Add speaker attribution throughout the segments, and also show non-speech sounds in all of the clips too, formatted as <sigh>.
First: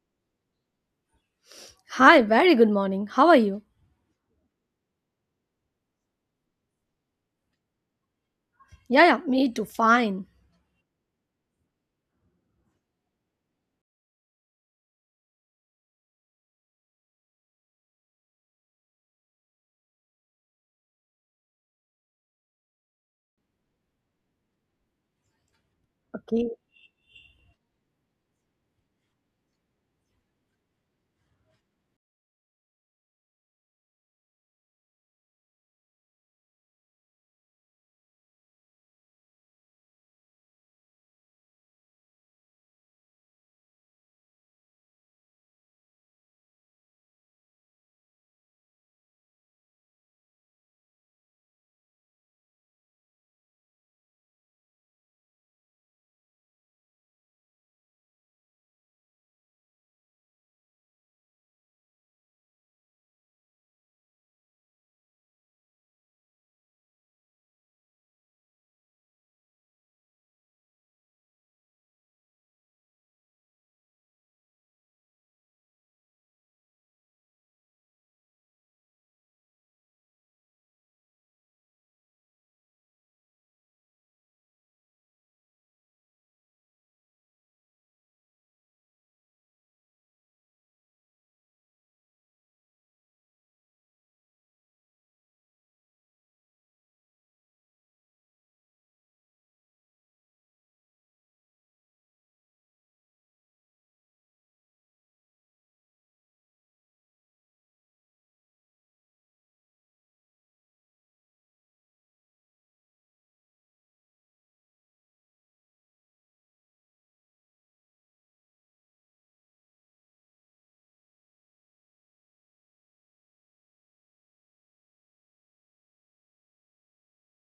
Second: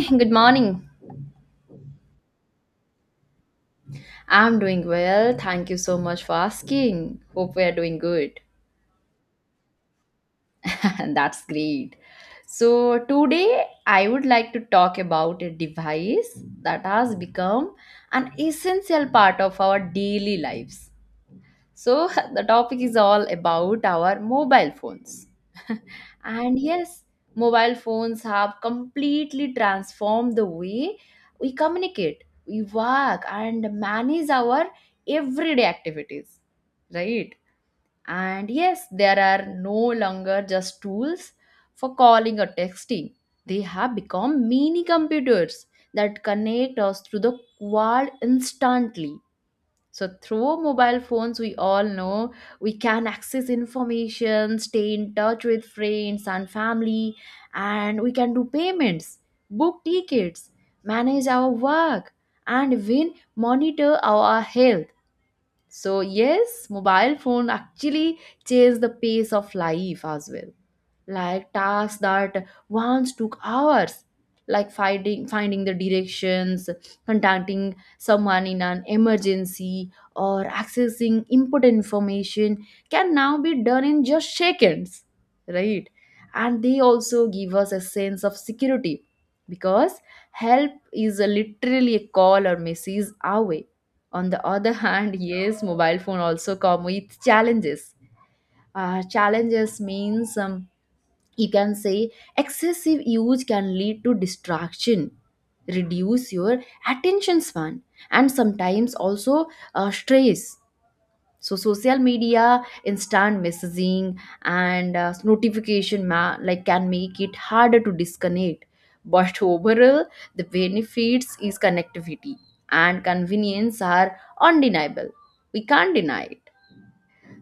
Speaker 1: <clears throat> Good morning.
Speaker 2: Hi, very good morning. How are you?
Speaker 1: I'm doing well. Thank you so much for asking. Hope we are doing good.
Speaker 2: Yeah, yeah, me too. Fine.
Speaker 1: <laughs> And That's great. So, today I would like to talk about a device that has become an essential part of our daily lives. So, <laughs> the topic is all about our mobile phones. <laughs>
Speaker 2: Okay.
Speaker 1: And yes, mobile phones have completely transformed the way we communicate, we work, and manage our everyday activities, right? And yes, there are no longer just tools for calling or texting. They have become mini computers that connect us to the world instantly. So through mobile phones, we all know we can access information, stay in touch with friends and family, and we can do payments, book tickets, manage our work, and even monitor our health. So yes, mobile phone actually changes the pace of life as well, like tasks that once took hours, like finding the directions, contacting someone in an emergency, or accessing important information can now be done in just seconds, right? And they also give us a sense of security, because help is a literally a call or message away. On the other <laughs> hand, yes, mobile phone also come with challenges. Challenges means, you can say, excessive use can lead to distraction, reduce your attention span, and sometimes also stress. So social media, instant messaging, and notification, like, can make it harder to disconnect. But overall, the benefits is connectivity and convenience are undeniable. We can't deny it.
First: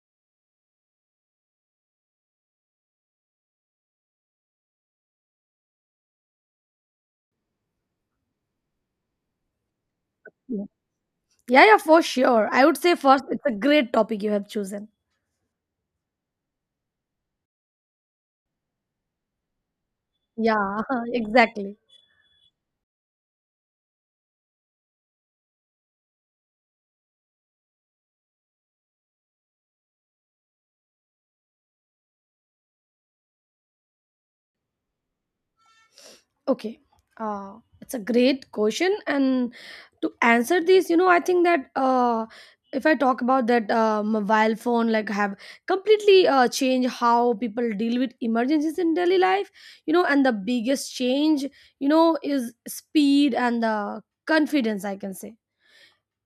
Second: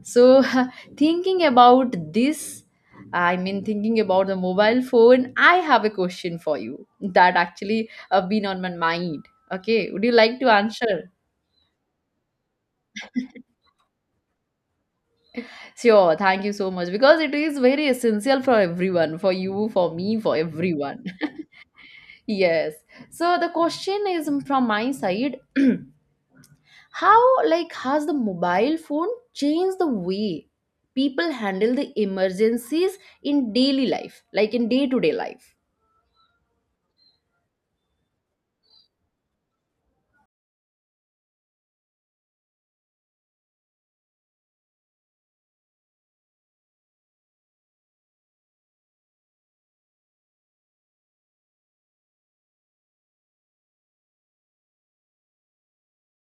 Speaker 1: So, <laughs> thinking about this, I mean, thinking about the mobile phone, I have a question for you that actually have been on my mind. Okay, would you like to
Speaker 2: Yeah,
Speaker 1: answer?
Speaker 2: yeah, yeah, for sure. I would say first, it's a great topic you have chosen.
Speaker 1: Sure, thank you so much, because it is very essential for everyone, for you, for me, for
Speaker 2: Yeah,
Speaker 1: everyone.
Speaker 2: <laughs>
Speaker 1: <laughs>
Speaker 2: exactly.
Speaker 1: Yes. So the question is from my side, <clears throat> how, like, has the mobile phone changed the way people handle the emergencies in daily life, like in day-to-day life?
Speaker 2: Okay. It's a great question. And to answer this, I think that if I talk about that mobile phone, like have completely changed how people deal with emergencies in daily life, you know, and the biggest change, you know, is speed and the confidence, I can say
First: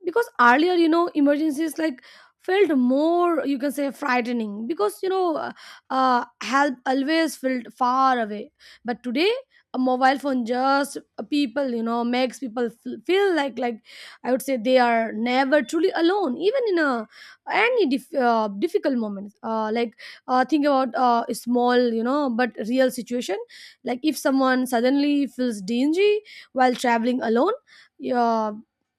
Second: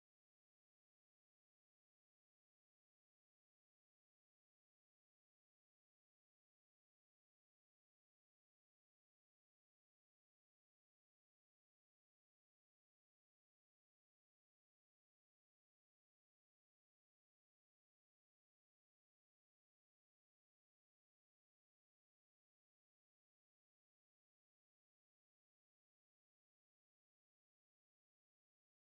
Speaker 2: because earlier you know emergencies like felt more you can say frightening because you know help always felt far away. But today a mobile phone just people you know makes people feel like I would say they are never truly alone, even in a any difficult moments. Think about a small you know but real situation, like if someone suddenly feels dingy while traveling alone. Yeah.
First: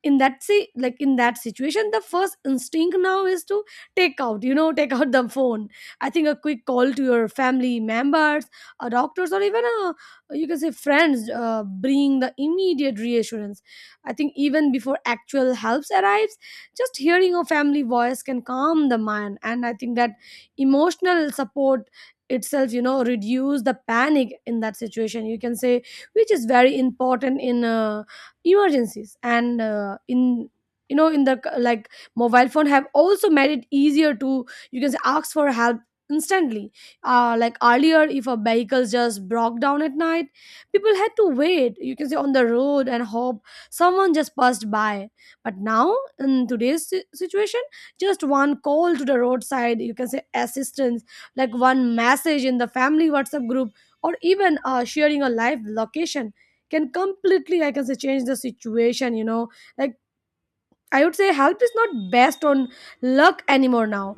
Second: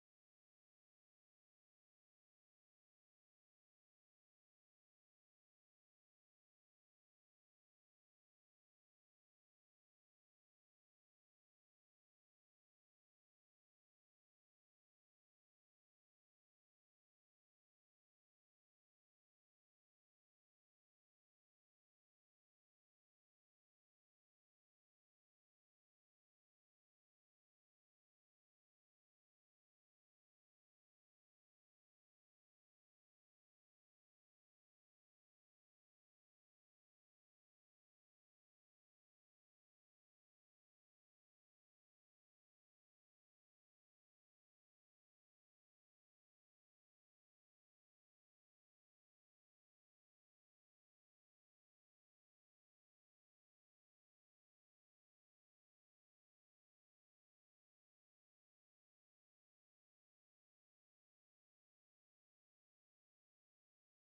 Speaker 2: In that in that situation the first instinct now is to take out you know <laughs> take out the phone. I think a quick call to your family members or doctors or even a you can say friends bring the immediate reassurance. I think even before actual helps arrives, just hearing a family voice can calm the mind, and I think that emotional support itself you know reduce the panic in that situation you can say, which is very important in emergencies. And in you know in the c- like Mobile phone have also made it easier to you can say ask for help instantly. Like earlier if a vehicle just broke down at night, people had to wait you can say on the road and hope someone just passed by. But now in today's situation, just one call to the roadside you can say assistance, like one message in the family WhatsApp group, or even sharing a live location can completely I can say change the situation you know. Like, I would say help is not based on luck anymore now.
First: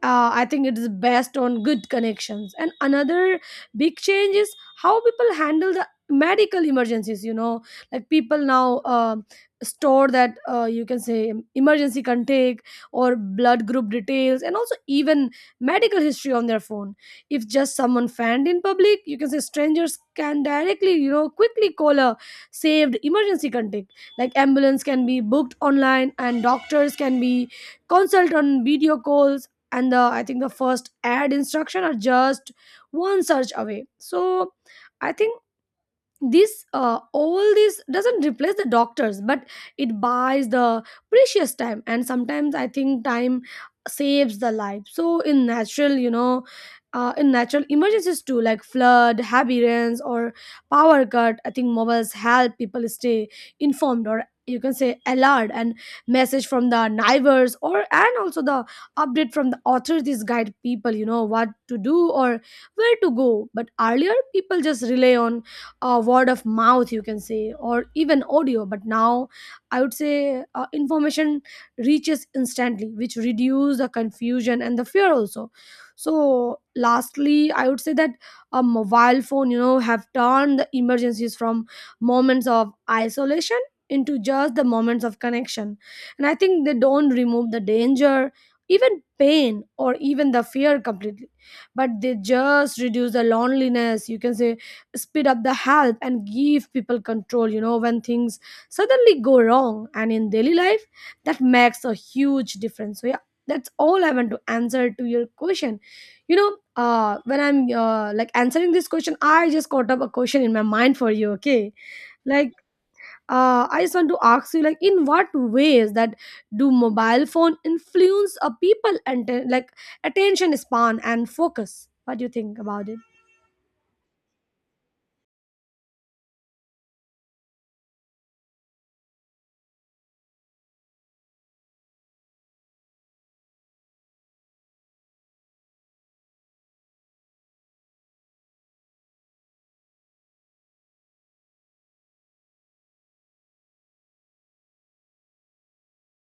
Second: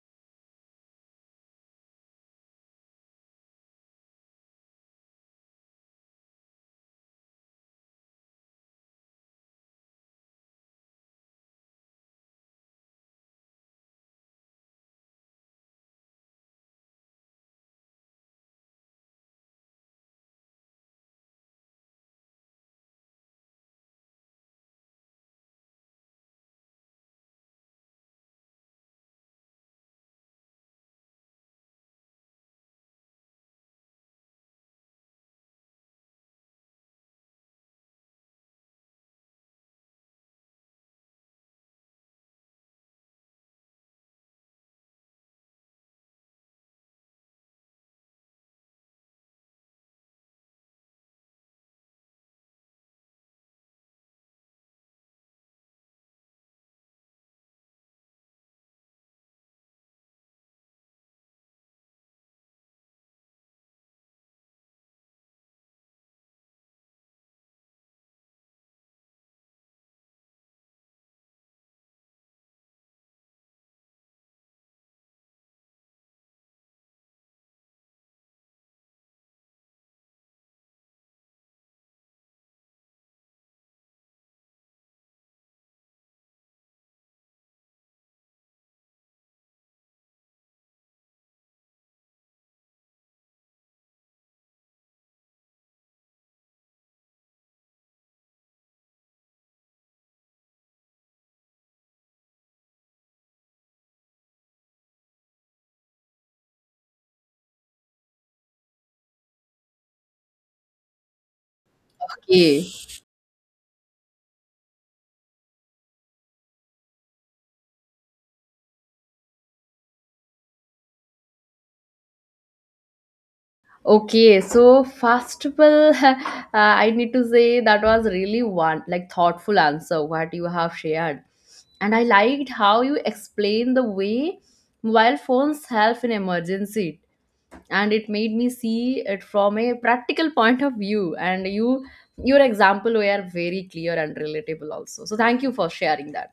Speaker 2: I think it is best on good connections. And another big change is how people handle the medical emergencies. You know, like people now store that you can say emergency contact or blood group details, and also even medical history on their phone. If just someone fanned in public, you can say strangers can directly, you know, quickly call a saved emergency contact. Like ambulance can be booked online, and doctors can be consult on video calls, and the I think the first add instruction are just one search away. So I think this all this doesn't replace the doctors, but it buys the precious time, and sometimes I think time saves the life. So in natural you know in natural emergencies too, like flood, heavy rains, or power cut, I think mobiles help people stay informed, or you can say alert, and message from the neighbors or and also the update from the authorities guide people you know what to do or where to go. But earlier people just rely on word of mouth you can say or even audio. But now I would say information reaches instantly, which reduce the confusion and the fear also. So lastly I would say that a mobile phone you know have turned the emergencies from moments of isolation into just the moments of connection. And I think they don't remove the danger, even pain or even the fear completely, but they just reduce the loneliness you can say, speed up the help, and give people control you know when things suddenly go wrong. And in daily life that makes a huge difference. So yeah, that's all I want to answer to your question. You know, when I'm like answering this question I just caught up a question in my mind for you. Okay, like
Speaker 1: Okay.
Speaker 2: I just want to ask you, like in what ways that do mobile phone influence a people and like attention span and focus? What do you think about it?
Speaker 1: Okay. So first of all, <laughs> I need to say that was really one like thoughtful answer what you have shared, and I liked how you explained the way mobile phones help in emergency, and it made me see it from a practical <laughs> point of view. And you, your example were very clear and relatable also. So thank you for sharing that.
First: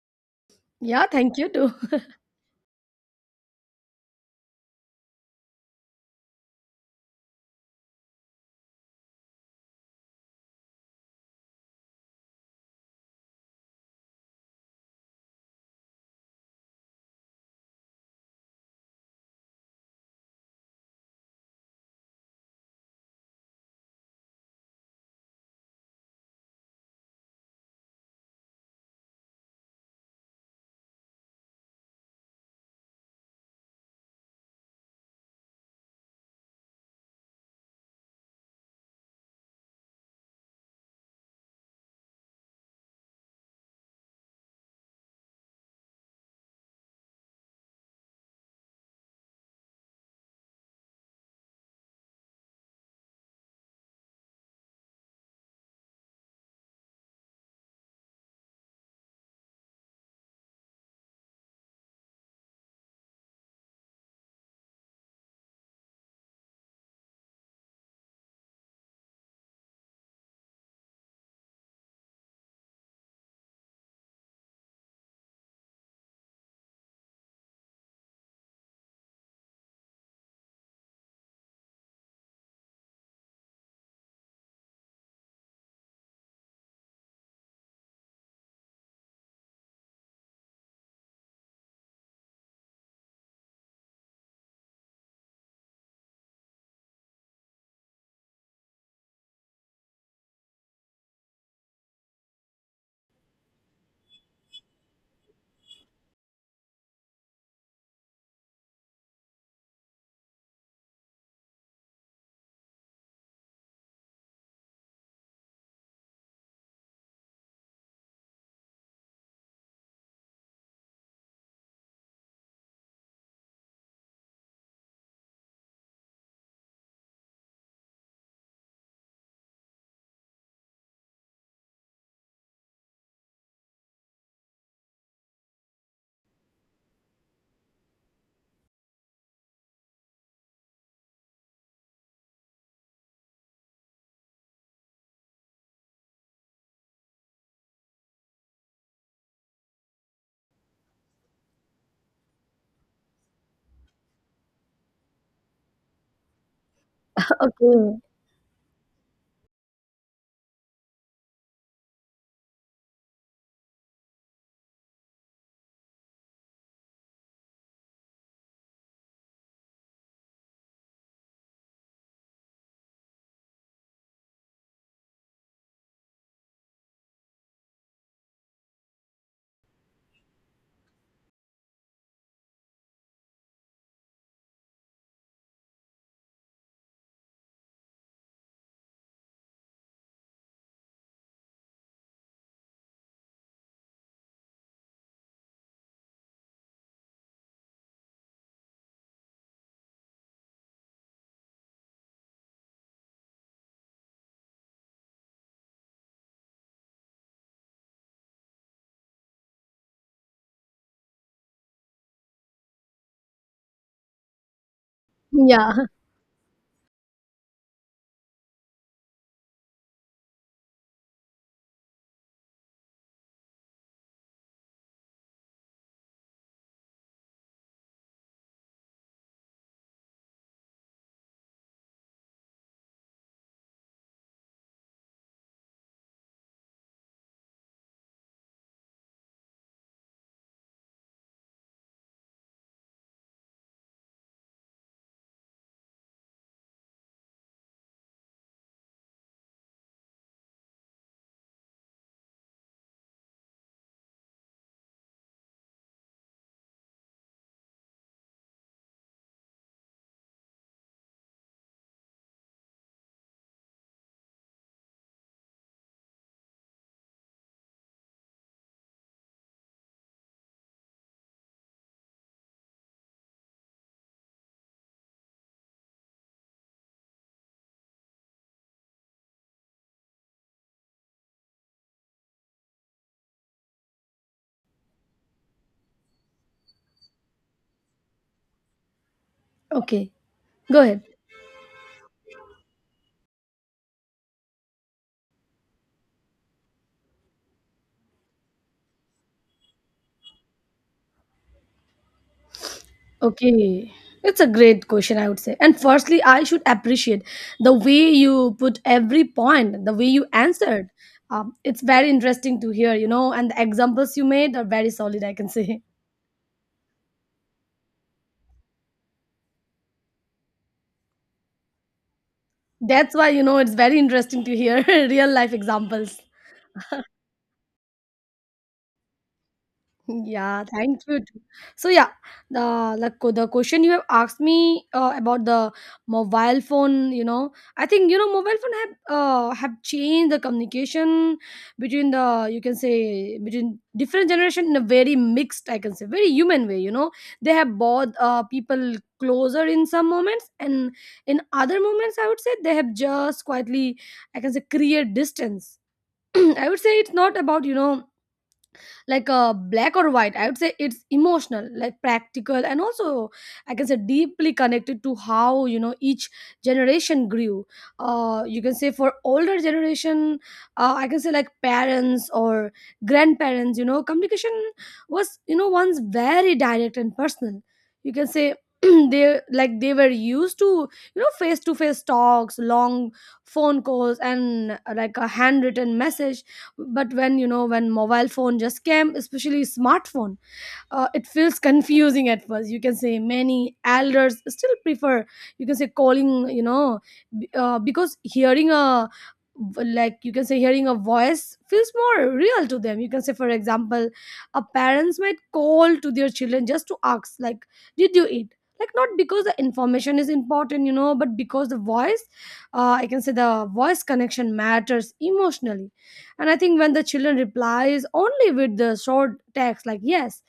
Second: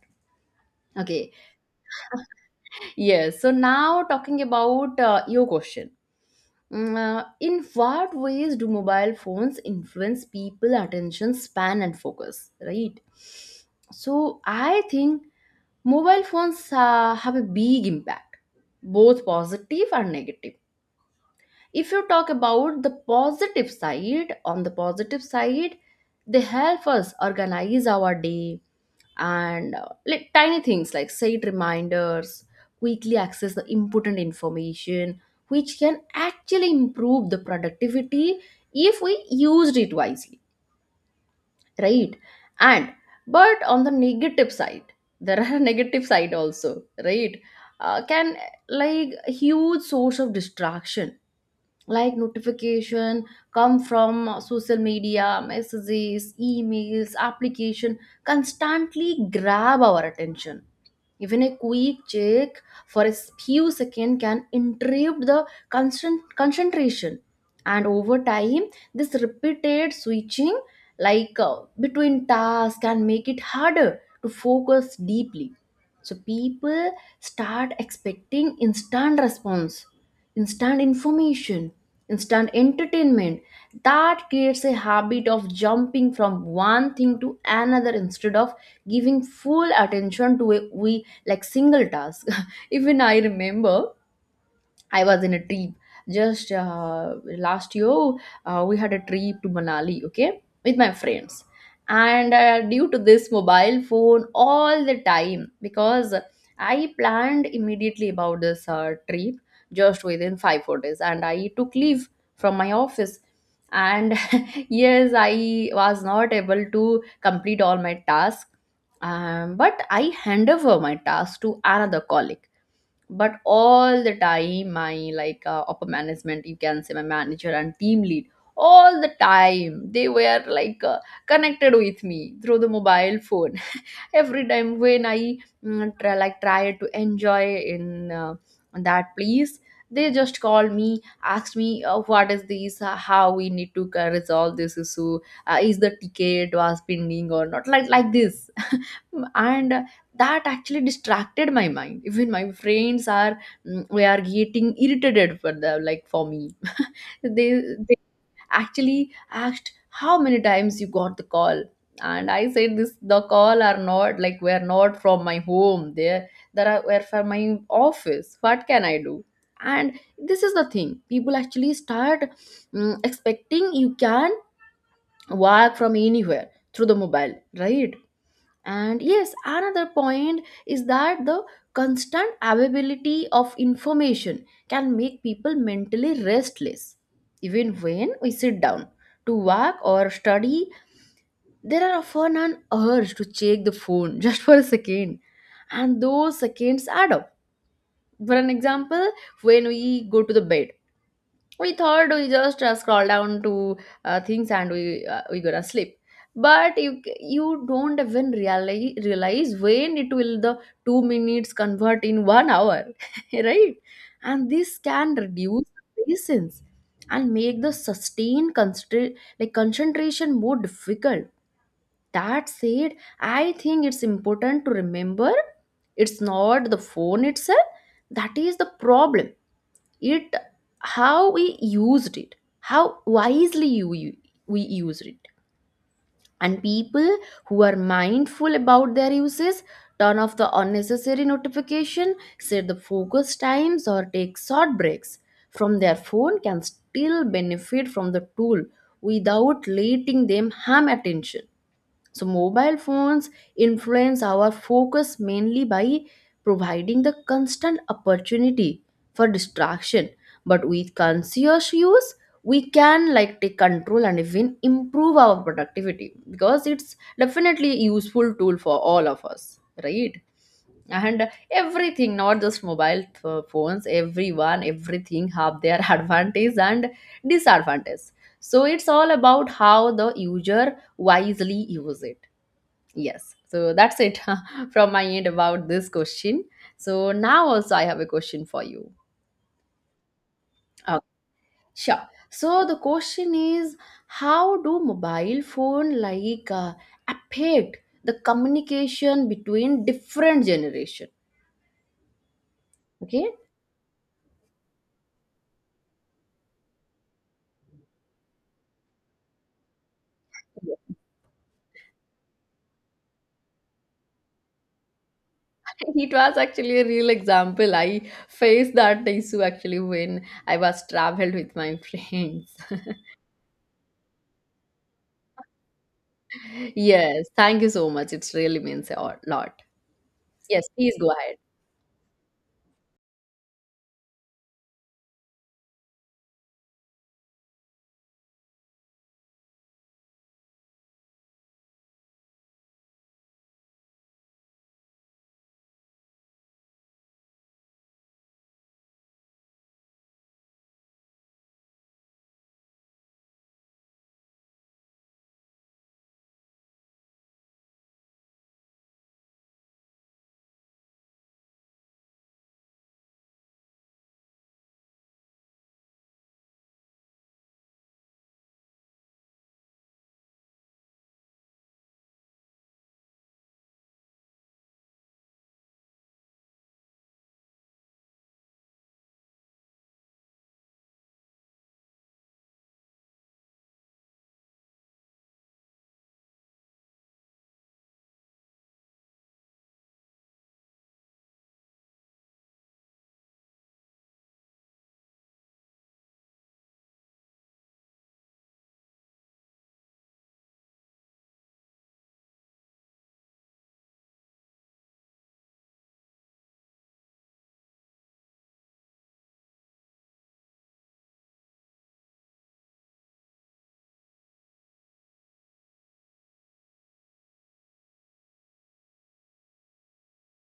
Speaker 2: Yeah,
Speaker 1: Okay.
Speaker 2: thank you too. <laughs>
Speaker 1: Yes. So now talking about your question. In what ways do mobile phones influence people attention span and focus, right? So I think mobile phones have a big impact, both positive and negative. If you talk about the positive side, on the positive side, they help us organize our day, and like tiny things, like set reminders, quickly access the important information, which can actually improve the productivity if we used it wisely, right? and But on the negative side, there are <laughs> negative side also, right? Uh, can, like, huge source of distraction, like notification come from social media, messages, emails, application, constantly grab our attention. Even a quick check for a few seconds can interrupt the constant concentration, and over time this repeated switching, between tasks, can make it harder to focus deeply. So people start expecting instant response, instant information, instant entertainment. That creates a habit of jumping from one thing to another instead of giving full attention to a we like single task. <laughs> Even I remember I was in a trip just last year. We had a trip to Manali, okay, with my friends. And due to this mobile phone all the time, because I planned immediately about this trip just within 5 4 days, and I took leave from my office. And <laughs> yes, I was not able to complete all my tasks, but I hand over my task to another colleague. But all the time my, like, upper management, you can say, my manager and team lead, all the time they were like, connected with me through the mobile phone. <laughs> Every time when I try to enjoy in that place, they just called me, asked me, what is this, how we need to resolve this issue, is the ticket was pending or not, like, like this. <laughs> And that actually distracted my mind. Even my friends are, we are getting irritated for the, like, for me. they
Speaker 2: Okay.
Speaker 1: they actually asked, how many times you got the call? And I said this the call are not, like, were not from my home there. There are were from my office. What can I do? And this is the thing, people actually start expecting you can work from anywhere through the mobile, right? And yes, another point is that the constant availability of information can make people mentally restless. Even when we sit down to work or study, there are often an urge to check the phone <laughs> just for a second. And those seconds add up. For an example, when we go to the bed, we thought we just scroll down to things, and we gonna sleep. But you don't even realize when it will the 2 minutes convert in one hour. <laughs> Right? And this can reduce
Speaker 2: Yeah.
Speaker 1: patience and make the sustained like concentration more difficult. That said, I think it's important to remember, it's not the phone itself that is the problem. It, how we used it, how wisely you, you we used it. And people who are mindful about their uses, turn off the unnecessary notification, set the focus times, or take short breaks from their phone can still benefit from the tool without letting them harm attention. So, mobile phones influence our focus mainly by providing the constant opportunity for distraction. But with conscious use, we can, like, take control and even improve our productivity, because it's definitely a useful tool for all of us, right? And everything, not just mobile phones, everyone, everything have their <laughs> advantage and disadvantage. So it's all about how the user wisely use it. Yes. So that's it <laughs> from my end about this question. So now also I have a question for you.
Speaker 2: Okay. Go ahead.
Speaker 1: Okay. Sure. So the question is, how do mobile phone, like, affect the communication between different generation? Okay. <laughs>
Speaker 2: Okay. It's a great question, I would say. And firstly, I should appreciate the way you put every point, the way you answered. It's very interesting to hear, you know, and the examples you made are very solid, I can say.
Speaker 1: It was actually a real example. I faced that issue actually when I was traveled with my friends.
Speaker 2: <laughs>
Speaker 1: <laughs>
Speaker 2: That's why, you know, it's very interesting to hear <laughs> real life examples.
Speaker 1: Yes. Thank you so much. It's really means a lot. Yes.
Speaker 2: Yeah,
Speaker 1: Please
Speaker 2: thank
Speaker 1: go
Speaker 2: you
Speaker 1: ahead.
Speaker 2: too. So yeah, the like the question you have asked me about the mobile phone, you know, I think you know mobile phone have changed the communication between the you can say between different generation in a very mixed, I can say, very human way. You know, they have brought people closer in some moments, and in other moments, I would say they have just quietly, I can say, create distance. <clears throat> I would say it's not about you know like black or white. I would say it's emotional, like practical, and also I can say deeply connected to how you know each generation grew. You can say for older generation, I can say like parents or grandparents, you know, communication was you know once very direct and personal you can say. <clears throat> They were used to you know face to face talks, long phone calls, and like a handwritten message. But when you know when mobile phone just came, especially smartphone, it feels confusing at first. You can say many elders still prefer you can say calling you know because hearing a like you can say hearing a voice feels more real to them you can say. For example, a parents might call to their children just to ask like did you eat, like not because the information is important you know, but because the voice I can say the voice connection matters emotionally. And I think when the children replies only with the short text like yes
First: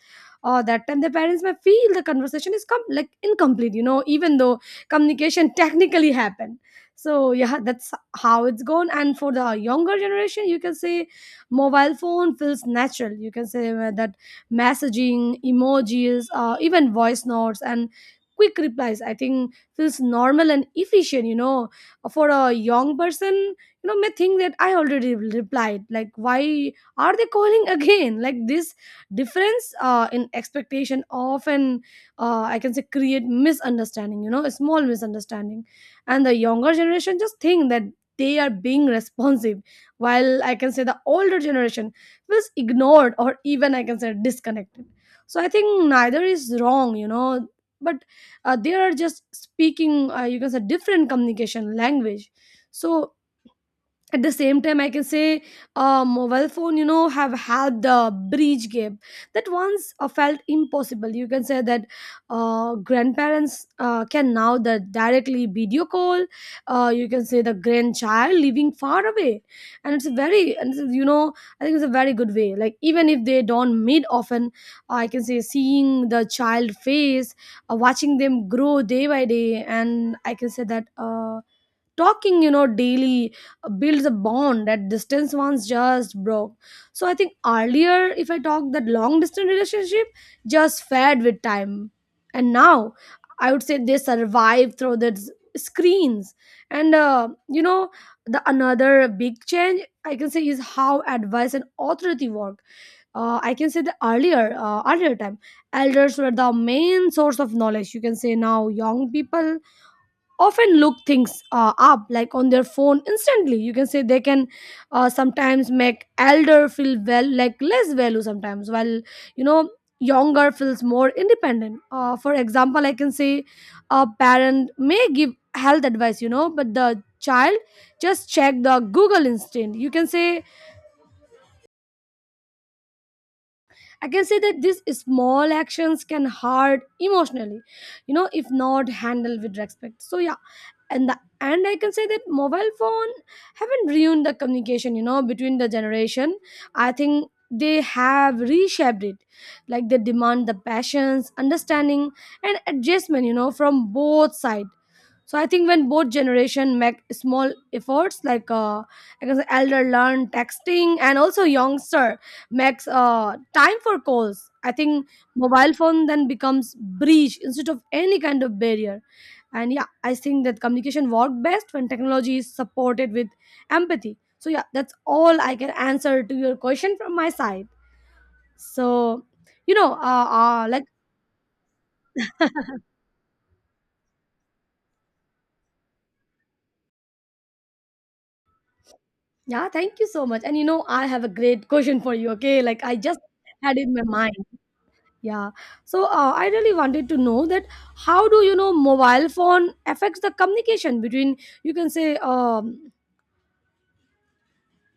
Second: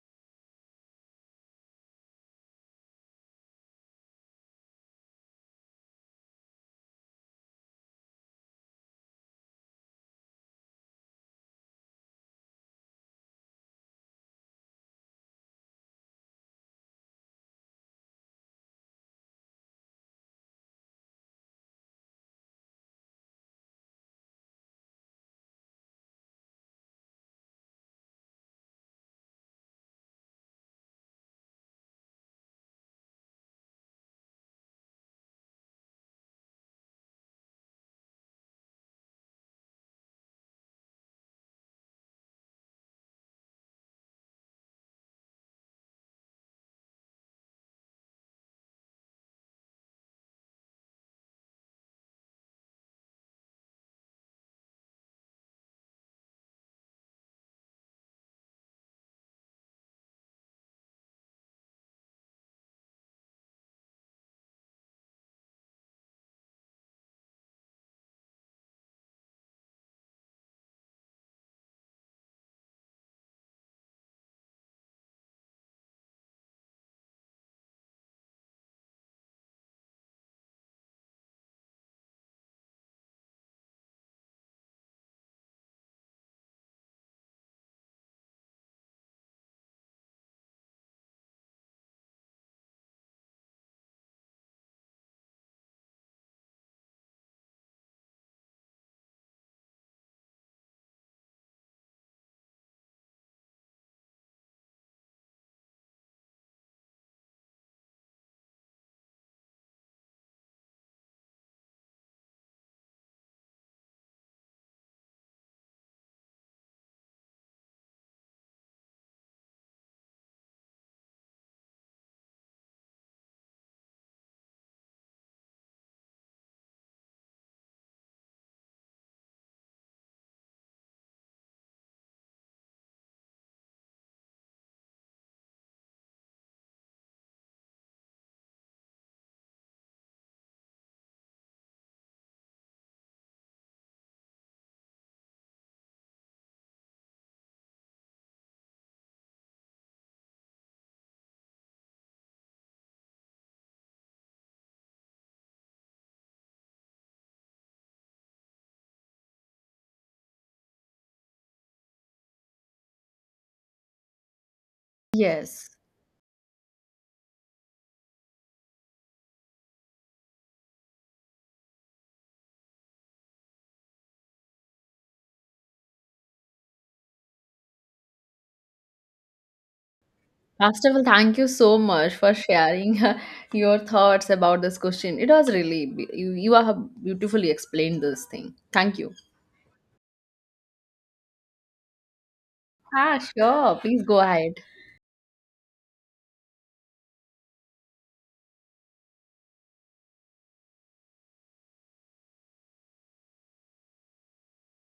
Speaker 2: or that time, their parents may feel the conversation is incomplete you know, even though communication technically happened. So yeah, that's how it's gone. And for the younger generation you can say mobile phone feels natural you can say. That messaging, emojis, even voice notes and quick replies I think feels normal and efficient you know. For a young person you know may think that I already replied, like why are they calling <laughs> again. Like this difference in expectation often I can say create misunderstanding you know, a small misunderstanding. And the younger generation just think that they are being responsive, while I can say the older generation feels ignored or even I can say disconnected. So I think neither is wrong you know, but they are just speaking you can say different communication language. So at the same time I can say mobile phone you know have had the bridge gap that once felt impossible. You can say that grandparents can now the directly video call you can say the grandchild living far away. And it's a very and it's, you know I think it's a very good way. Like even if they don't meet often, I can say seeing the child face, watching them grow day by day, and I can say that talking you know daily builds a bond that distance once just broke. So I think earlier if I talk that long distance relationship just fed with time, and now I would say they survive through the screens. And you know, the another big change I can say is how advice and authority work. I can say the earlier earlier time elders were the main source of knowledge you can say. Now young people often look things up like on their phone instantly you can say. They can sometimes make elder feel well like less value sometimes, while you know younger feels more independent. For example, I can say a parent may give health advice you know, but the child just check the Google instant you can say. I can say that these small actions can hurt emotionally you know if not handled with respect. So yeah, and I can say that mobile phone haven't ruined the communication you know between the generation. I think they have reshaped it. Like they demand the passions, understanding, and adjustment you know from both sides. So I think when both generation make small efforts, like I guess elder learn texting and also youngster makes time for calls, I think
Speaker 1: Yes.
Speaker 2: mobile phone then becomes bridge instead of any kind of barrier. And yeah, I think that communication work best when technology is supported with empathy. So yeah, that's all I can answer to your question from my side. So you know, uh, uh
Speaker 1: First
Speaker 2: like
Speaker 1: of all, thank you so much for
Speaker 2: <laughs>
Speaker 1: sharing <laughs> your thoughts about this question. It was really you. You have beautifully explained this thing. Thank you.
Speaker 2: Yeah, thank you so much. And you know, I have a great question for you, okay? Like I
Speaker 1: Ah,
Speaker 2: just
Speaker 1: sure.
Speaker 2: had in
Speaker 1: Please
Speaker 2: my
Speaker 1: go
Speaker 2: mind.
Speaker 1: ahead.
Speaker 2: Yeah. So I really wanted to know that how do you know mobile phone affects the communication between you can say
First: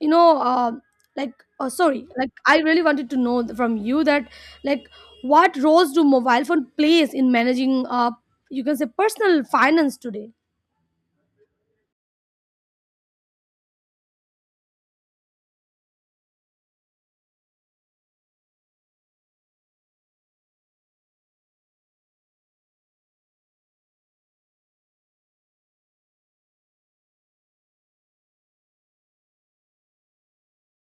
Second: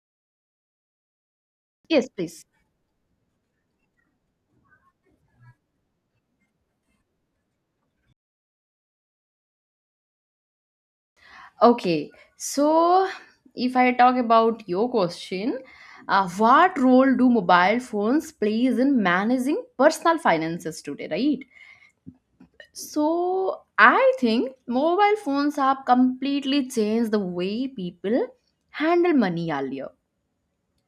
Speaker 2: you know like oh sorry,
Speaker 1: Yes, please.
Speaker 2: I really wanted to know from you that like what roles do mobile phone plays in managing you can say personal finance today?
Speaker 1: Okay. So, if I talk about your question, what role do mobile phones plays in managing personal finances today? Right. So, I think mobile phones have completely changed the way people handle money earlier.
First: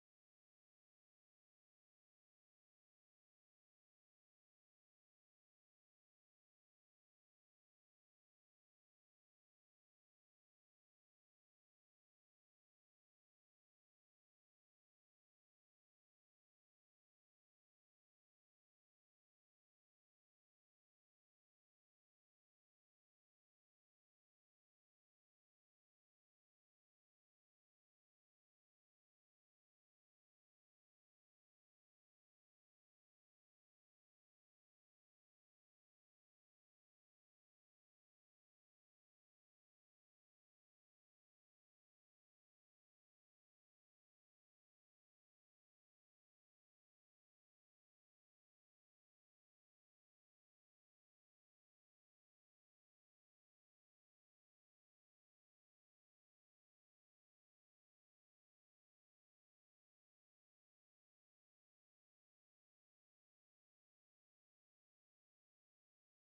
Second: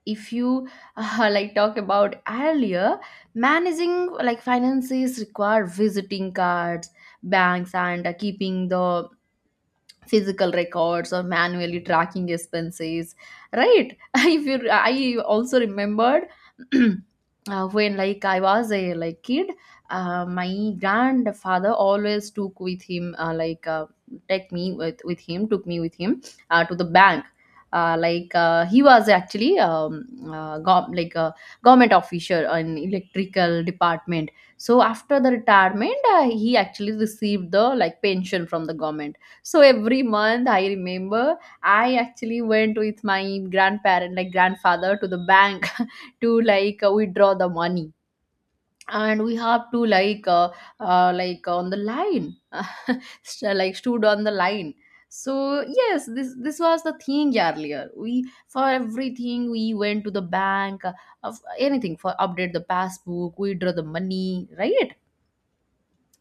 Speaker 1: If you <laughs> like talk about earlier, managing like finances require visiting cards, banks, and keeping the physical records or manually tracking expenses, right? <laughs> If you, I also remembered, <clears throat> when, like, I was a like kid, my grandfather always took with him, take me with him, took me with him to the bank. He was actually like a government officer in electrical department. So after the retirement, he actually received the like pension from the government. So every month, I remember, I actually went with my grandparent, like grandfather, to the bank <laughs> to like withdraw the money, and we have to on the line, <laughs> like stood on the line. So yes, this was the thing earlier. We, for everything, we went to the bank, of anything, for update the passbook, withdraw the money, right?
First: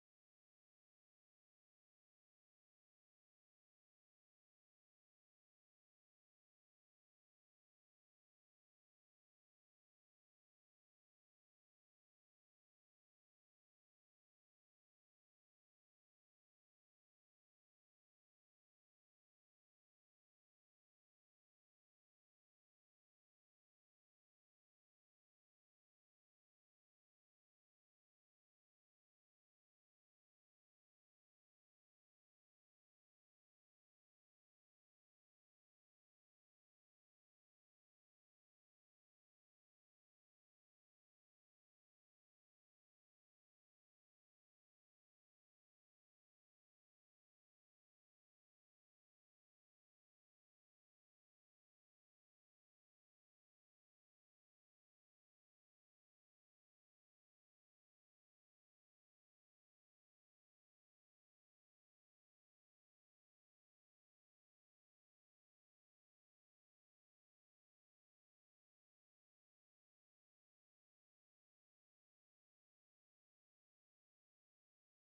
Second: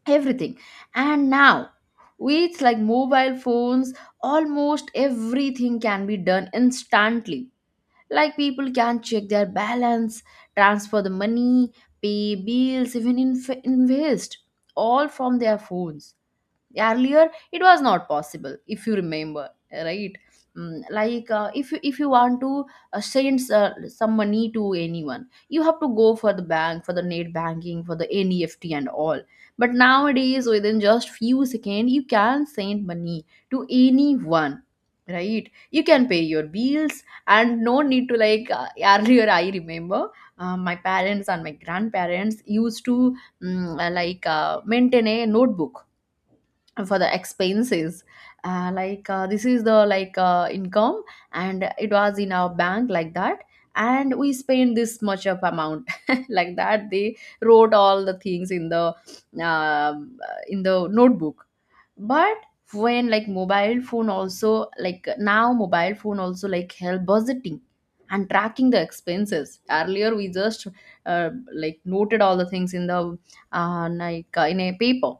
Speaker 1: Everything. And now with like mobile phones almost everything can be done instantly, like people can check their balance, transfer the money, pay bills, even invest, all from their phones. Earlier it was not possible, if you remember, right? If you want to send some money to anyone, you have to go for the bank, for the net banking, for the neft and all. But nowadays within just few seconds you can send money to anyone, right? You can pay your bills, and no need to like. Earlier I remember my parents and my grandparents used to, maintain a notebook for the expenses. This is the like income, and it was in our bank, like that, and we spent this much of amount <laughs> like that. They wrote all the things in the uh, in the notebook. But when like mobile phone also, like, now mobile phone also like help budgeting and tracking the expenses. Earlier we just like noted all the things in the in a paper.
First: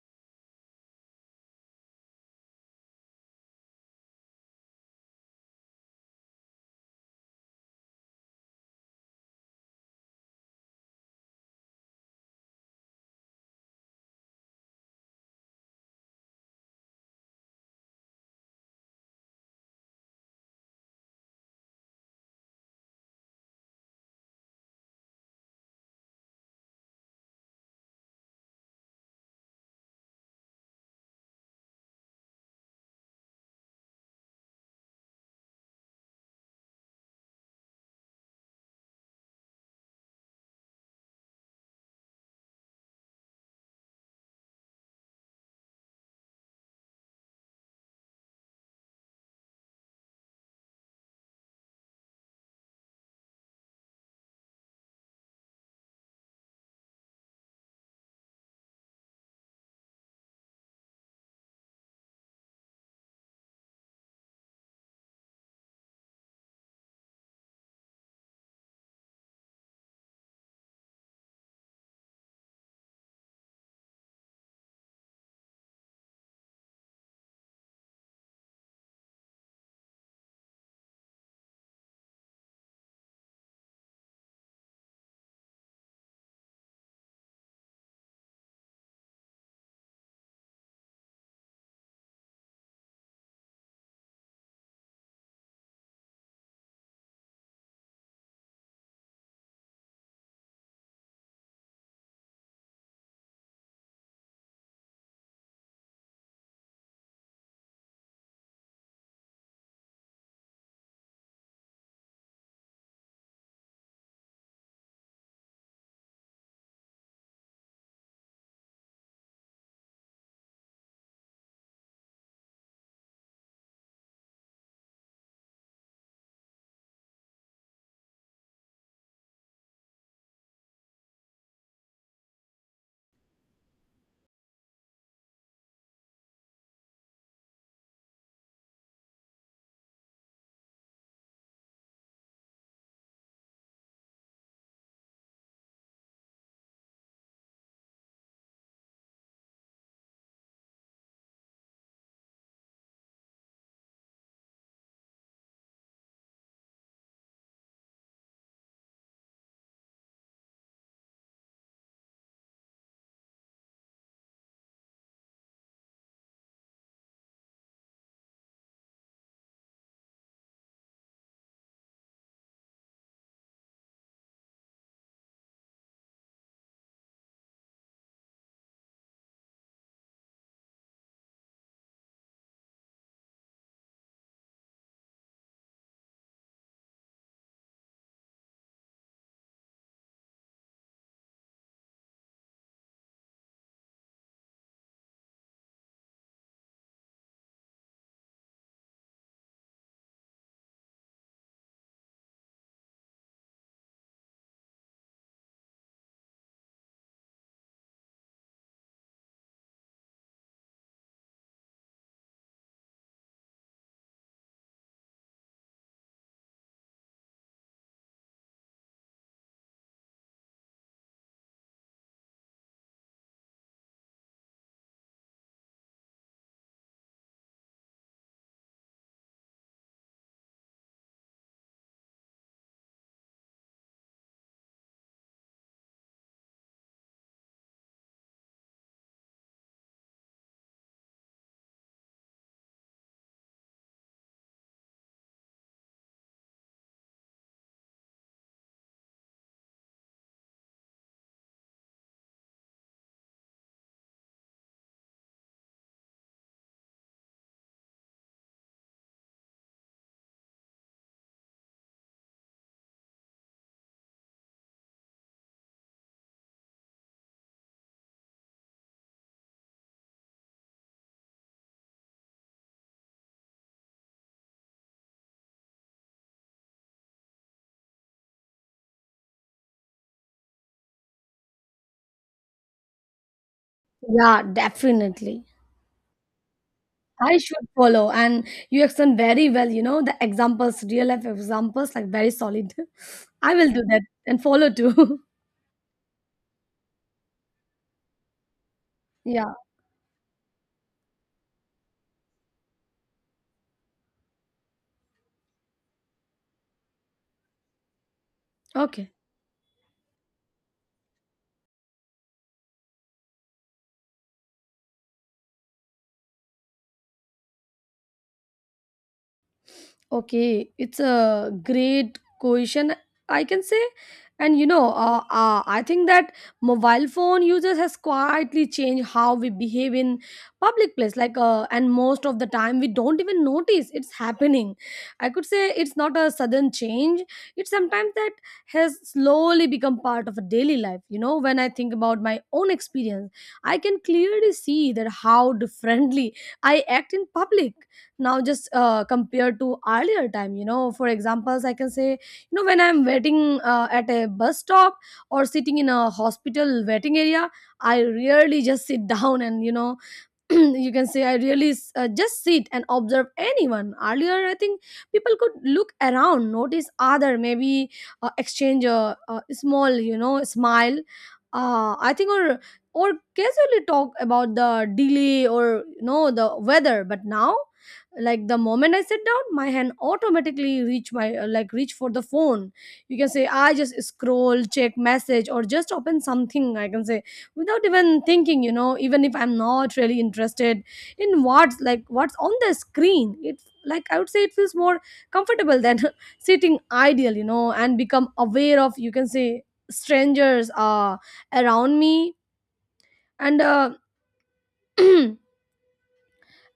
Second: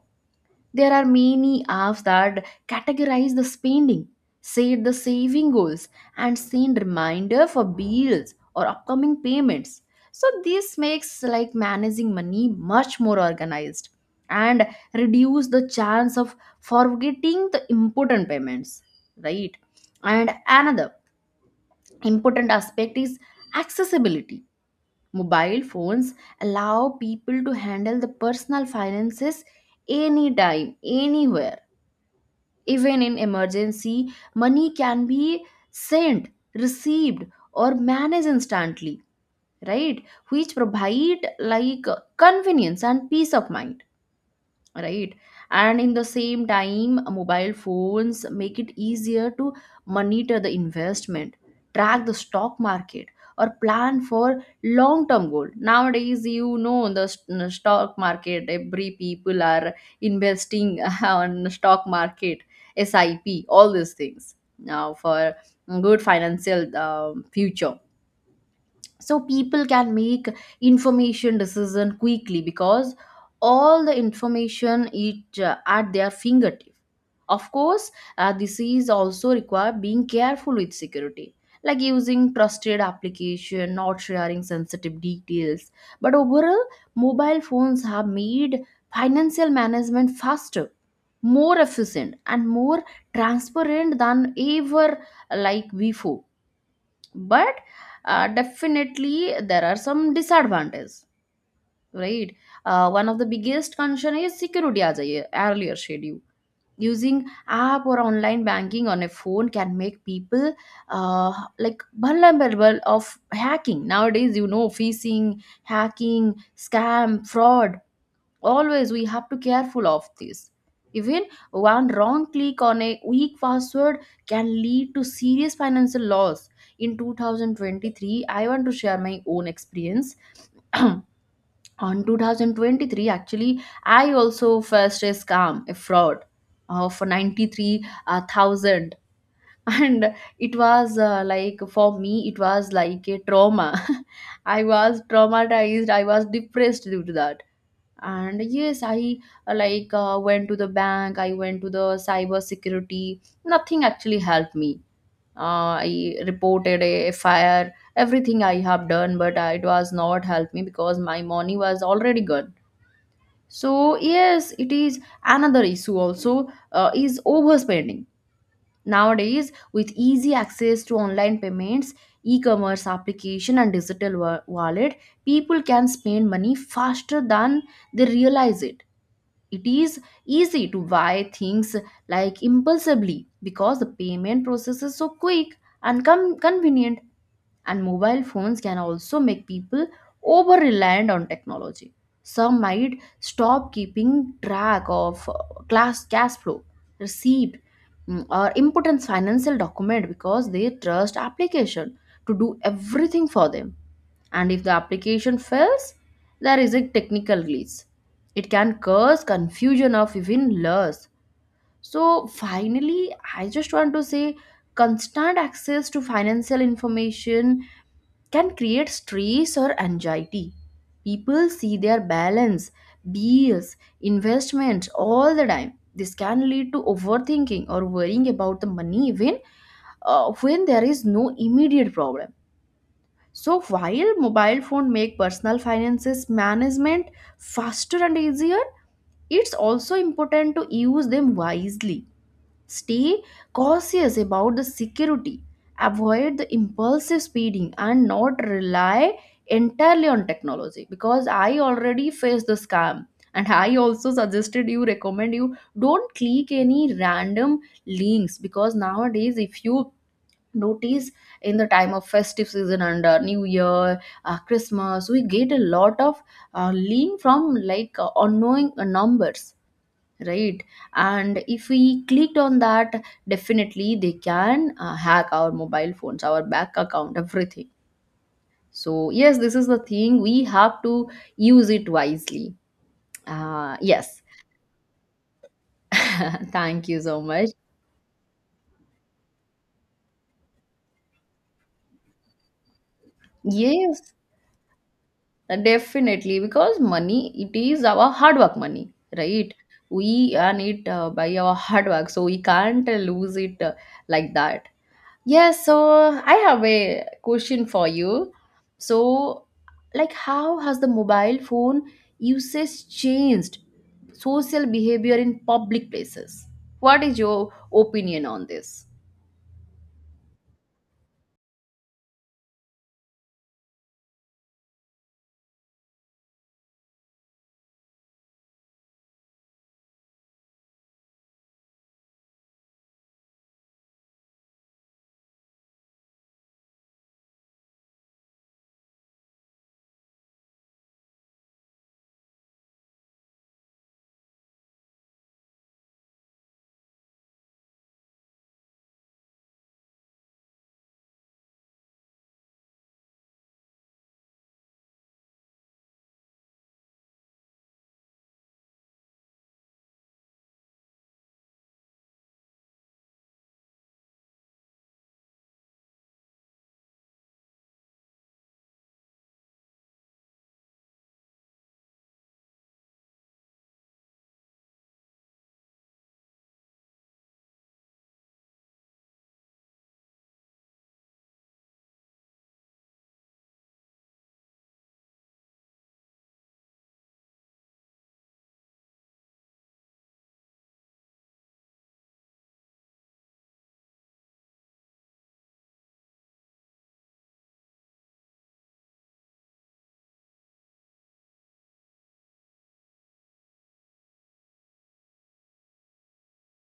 Speaker 1: There are many apps that categorize the spending, set the saving goals, and send reminder for bills or upcoming payments. So this makes like managing money much more organized, and reduce the chance of forgetting the important payments, right? And another important aspect is accessibility. Mobile phones allow people to handle the personal finances anytime, anywhere. Even in emergency, money can be sent, received, or managed instantly, right? Which provide like convenience and peace of mind, right? And in the same time mobile phones make it easier to monitor the investment, track the stock market, or plan for long term goal. Nowadays you know the stock market, every people are investing <laughs> on stock market, sip, all these things now for good financial future. So people can make information decision quickly because all the information it at their fingertip. Of course, this is also require being careful with security, like using trusted application, not sharing sensitive details. But overall, mobile phones have made financial management faster, more efficient and more transparent than ever, like before. But definitely there are some disadvantages, right? One of the biggest concern is security, as I earlier said. You using app or online banking on a phone can make people uh, like vulnerable of hacking. Nowadays you know phishing, hacking, scam, fraud, always we have to careful of this. Even one wrong click on a weak password can lead to serious financial loss. In 2023, I want to share my own experience. <clears throat> On 2023 actually I also faced a scam, a fraud of 93,000. <laughs> And it was like for me it was like a trauma. <laughs> I was traumatized, I was depressed due to that. And yes, I went to the bank, I went to the cyber security, nothing actually helped me. I reported a, fire, everything I have done, but it was not help me because my money was already gone. So yes, it is. Another issue also is overspending. Nowadays with easy access to online payments, e-commerce application and digital wallet, people can spend money faster than they realize it. It is easy to buy things like impulsively because the payment process is so quick and convenient, and mobile phones can also make people over reliant on technology. Some might stop keeping track of class cash flow, receipt, or important financial document, because they trust application to do everything for them. And if the application fails, there is a technical glitch. It can cause confusion of even loss. So finally, I just want to say constant access to financial information can create stress or anxiety. People see their balance, bills, investments all the time. This can lead to overthinking or worrying about the money, even when there is no immediate problem. So while mobile phone make personal finances management faster and easier, it's also important to use them wisely. Stay cautious about the security. Avoid the impulsive spending and not rely entirely on technology, because I already faced the scam. And I also suggested you, recommend you, don't click any random links, because nowadays if you notice, in the time of festive season and new year, Christmas, we get a lot of link from like unknown numbers, right? And if we clicked on that, definitely they can hack our mobile phones, our bank account, everything. So yes, this is the thing, we have to use it wisely. Yes.
Speaker 2: Yeah, definitely.
Speaker 1: <laughs> Thank you so
Speaker 2: I
Speaker 1: much.
Speaker 2: should follow. And you explain very well, you know, the examples, real life examples, like very solid. <laughs> I will do that
Speaker 1: Yes,
Speaker 2: and follow too.
Speaker 1: definitely, because money, it is our hard work money, right?
Speaker 2: <laughs> Yeah.
Speaker 1: We earn it by our hard work, so we can't lose it like that. Yes, so I have a question for you.
Speaker 2: Okay.
Speaker 1: So, like, how has the mobile phone usage changed social behavior in public places? What is your opinion on this?
Speaker 2: Okay, it's a great question, I can say. And you know, I think that mobile phone users has quietly changed how we behave in public place. And most of the time we don't even notice it's happening. I could say it's not a sudden change. It's sometimes that has slowly become part of a daily life. You know, when I think about my own experience, I can clearly see that how differently I act in public now just compared to earlier time. You know, for examples I can say, you know, when I'm waiting at a bus stop or sitting in a hospital waiting area, I rarely just sit <laughs> down. And you know, <clears throat> you can say I really just sit and observe anyone. Earlier, I think people could look around, notice other, maybe exchange a small, you know, smile, I think, or casually talk about the delay or, you know, the weather. But now, like, the moment I sit down, my hand automatically reach my like reach for the phone. You can say I just scroll, check message, or just open something, I can say, without even thinking, you know. Even if I'm not really interested in what's on the screen, it, like, I would say, it feels more comfortable than <laughs> sitting idle, you know, and become aware of, you can say, strangers around me. And <clears throat>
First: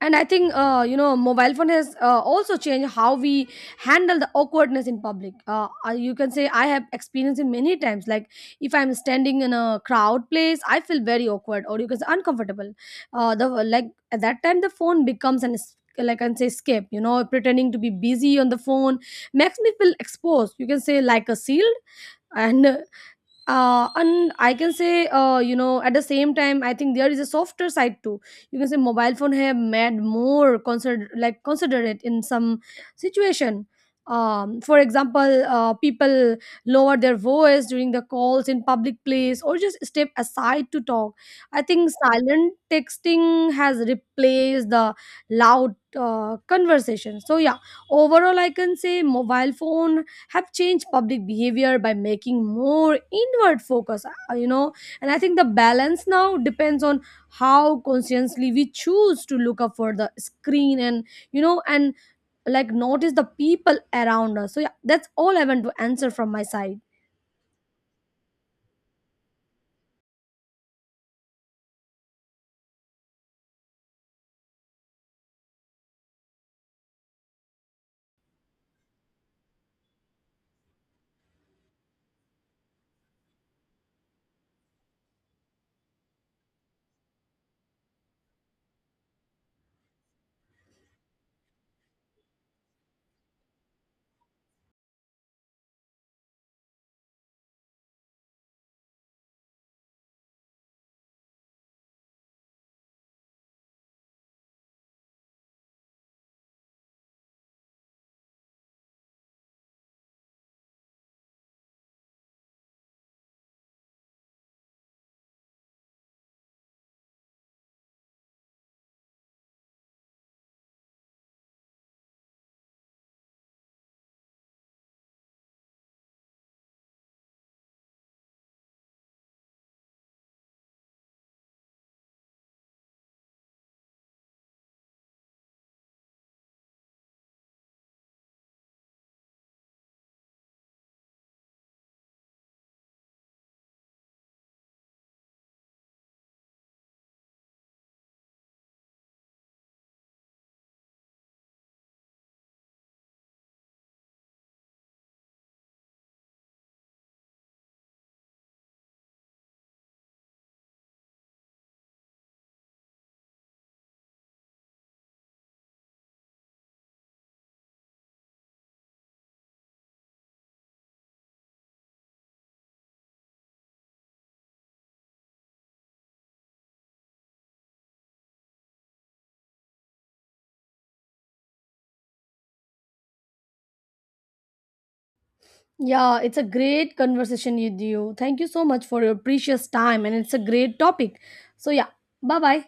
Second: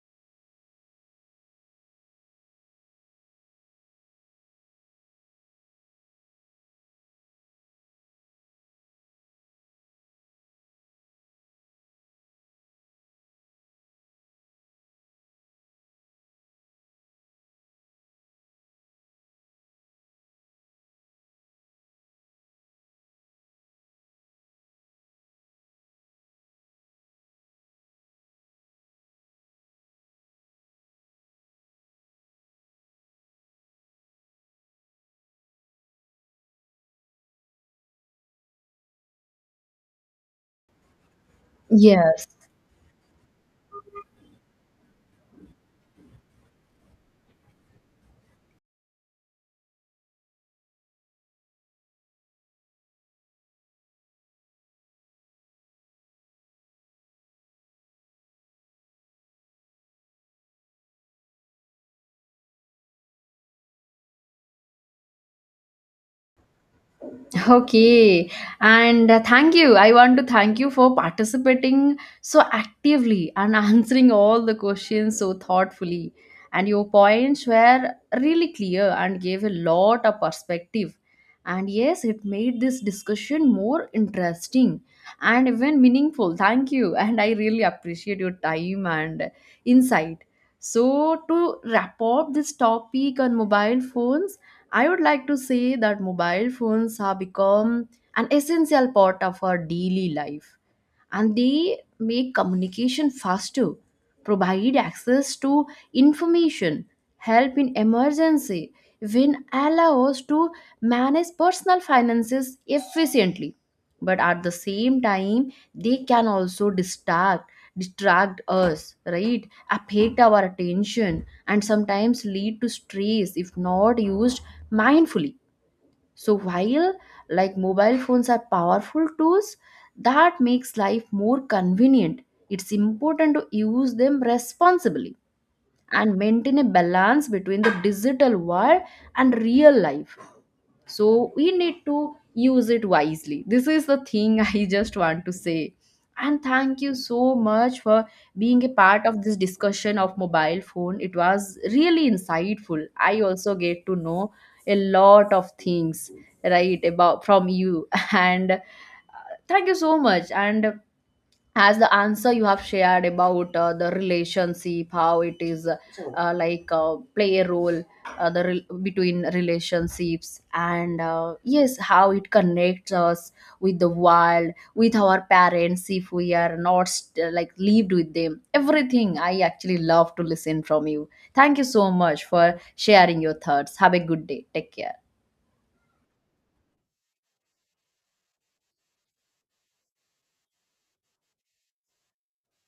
Speaker 2: and I think, you know, mobile phone has also changed how we handle the awkwardness in public. You can say I have experienced it many times. Like if I'm standing in a crowd place, I feel very awkward or, you can say, uncomfortable. The Like at that time, the phone becomes like, I can say, escape. You know, pretending to be busy on the phone makes me feel exposed, you can say, like a shield. And and I can say, you know, at the same time, I think there is a softer side too. You can say mobile phone have made more consider, like, considerate in some situation. For example, people lower their voice during the calls in public place or just step aside to talk. I think
Speaker 1: Yes.
Speaker 2: silent texting has replaced the loud conversation. So yeah, overall, I can say mobile phone have changed public behavior by making more inward focus, you know. And I think the balance now depends on how consciously we choose to look up for the screen and, you know, and, like, notice the people around us. So yeah, that's all I want to answer from my side.
Speaker 1: Okay, and thank you. I want to thank you for participating so actively and <laughs> answering all the questions so thoughtfully. And your points were really clear and gave a lot of perspective. And yes, it made this discussion more interesting and even meaningful. Thank you. <laughs> And I really appreciate your time and insight. So, to wrap up this topic on mobile phones, I would like to say that mobile phones have become an essential part of our daily life, and they make communication faster, provide access to information, help in emergency, even allow us to manage personal finances efficiently. But at the same time, they can also distract us, right? Affect our attention and sometimes lead to stress if not used mindfully. So while like mobile phones are powerful tools that makes life more convenient, it's important to use them responsibly and maintain a balance between the digital world and real life. So we need to use it wisely, this is the thing, <laughs> I just want to say. And thank you so much for being a part of this discussion of mobile phone. It was really insightful, I also get to know a lot of things, right, about from you. <laughs> And thank you so much. And as the answer you have shared about the relationship, how it is. So, play a role, between relationships and yes, how it connects us with the world, with our parents, if we are not like lived with them, everything. I actually love to listen from you. Thank you so much for sharing your thoughts, have a good day, take care.
Speaker 2: Yeah, it's a great conversation with you. Thank you so much for your precious time, and it's a great topic. So yeah, bye bye.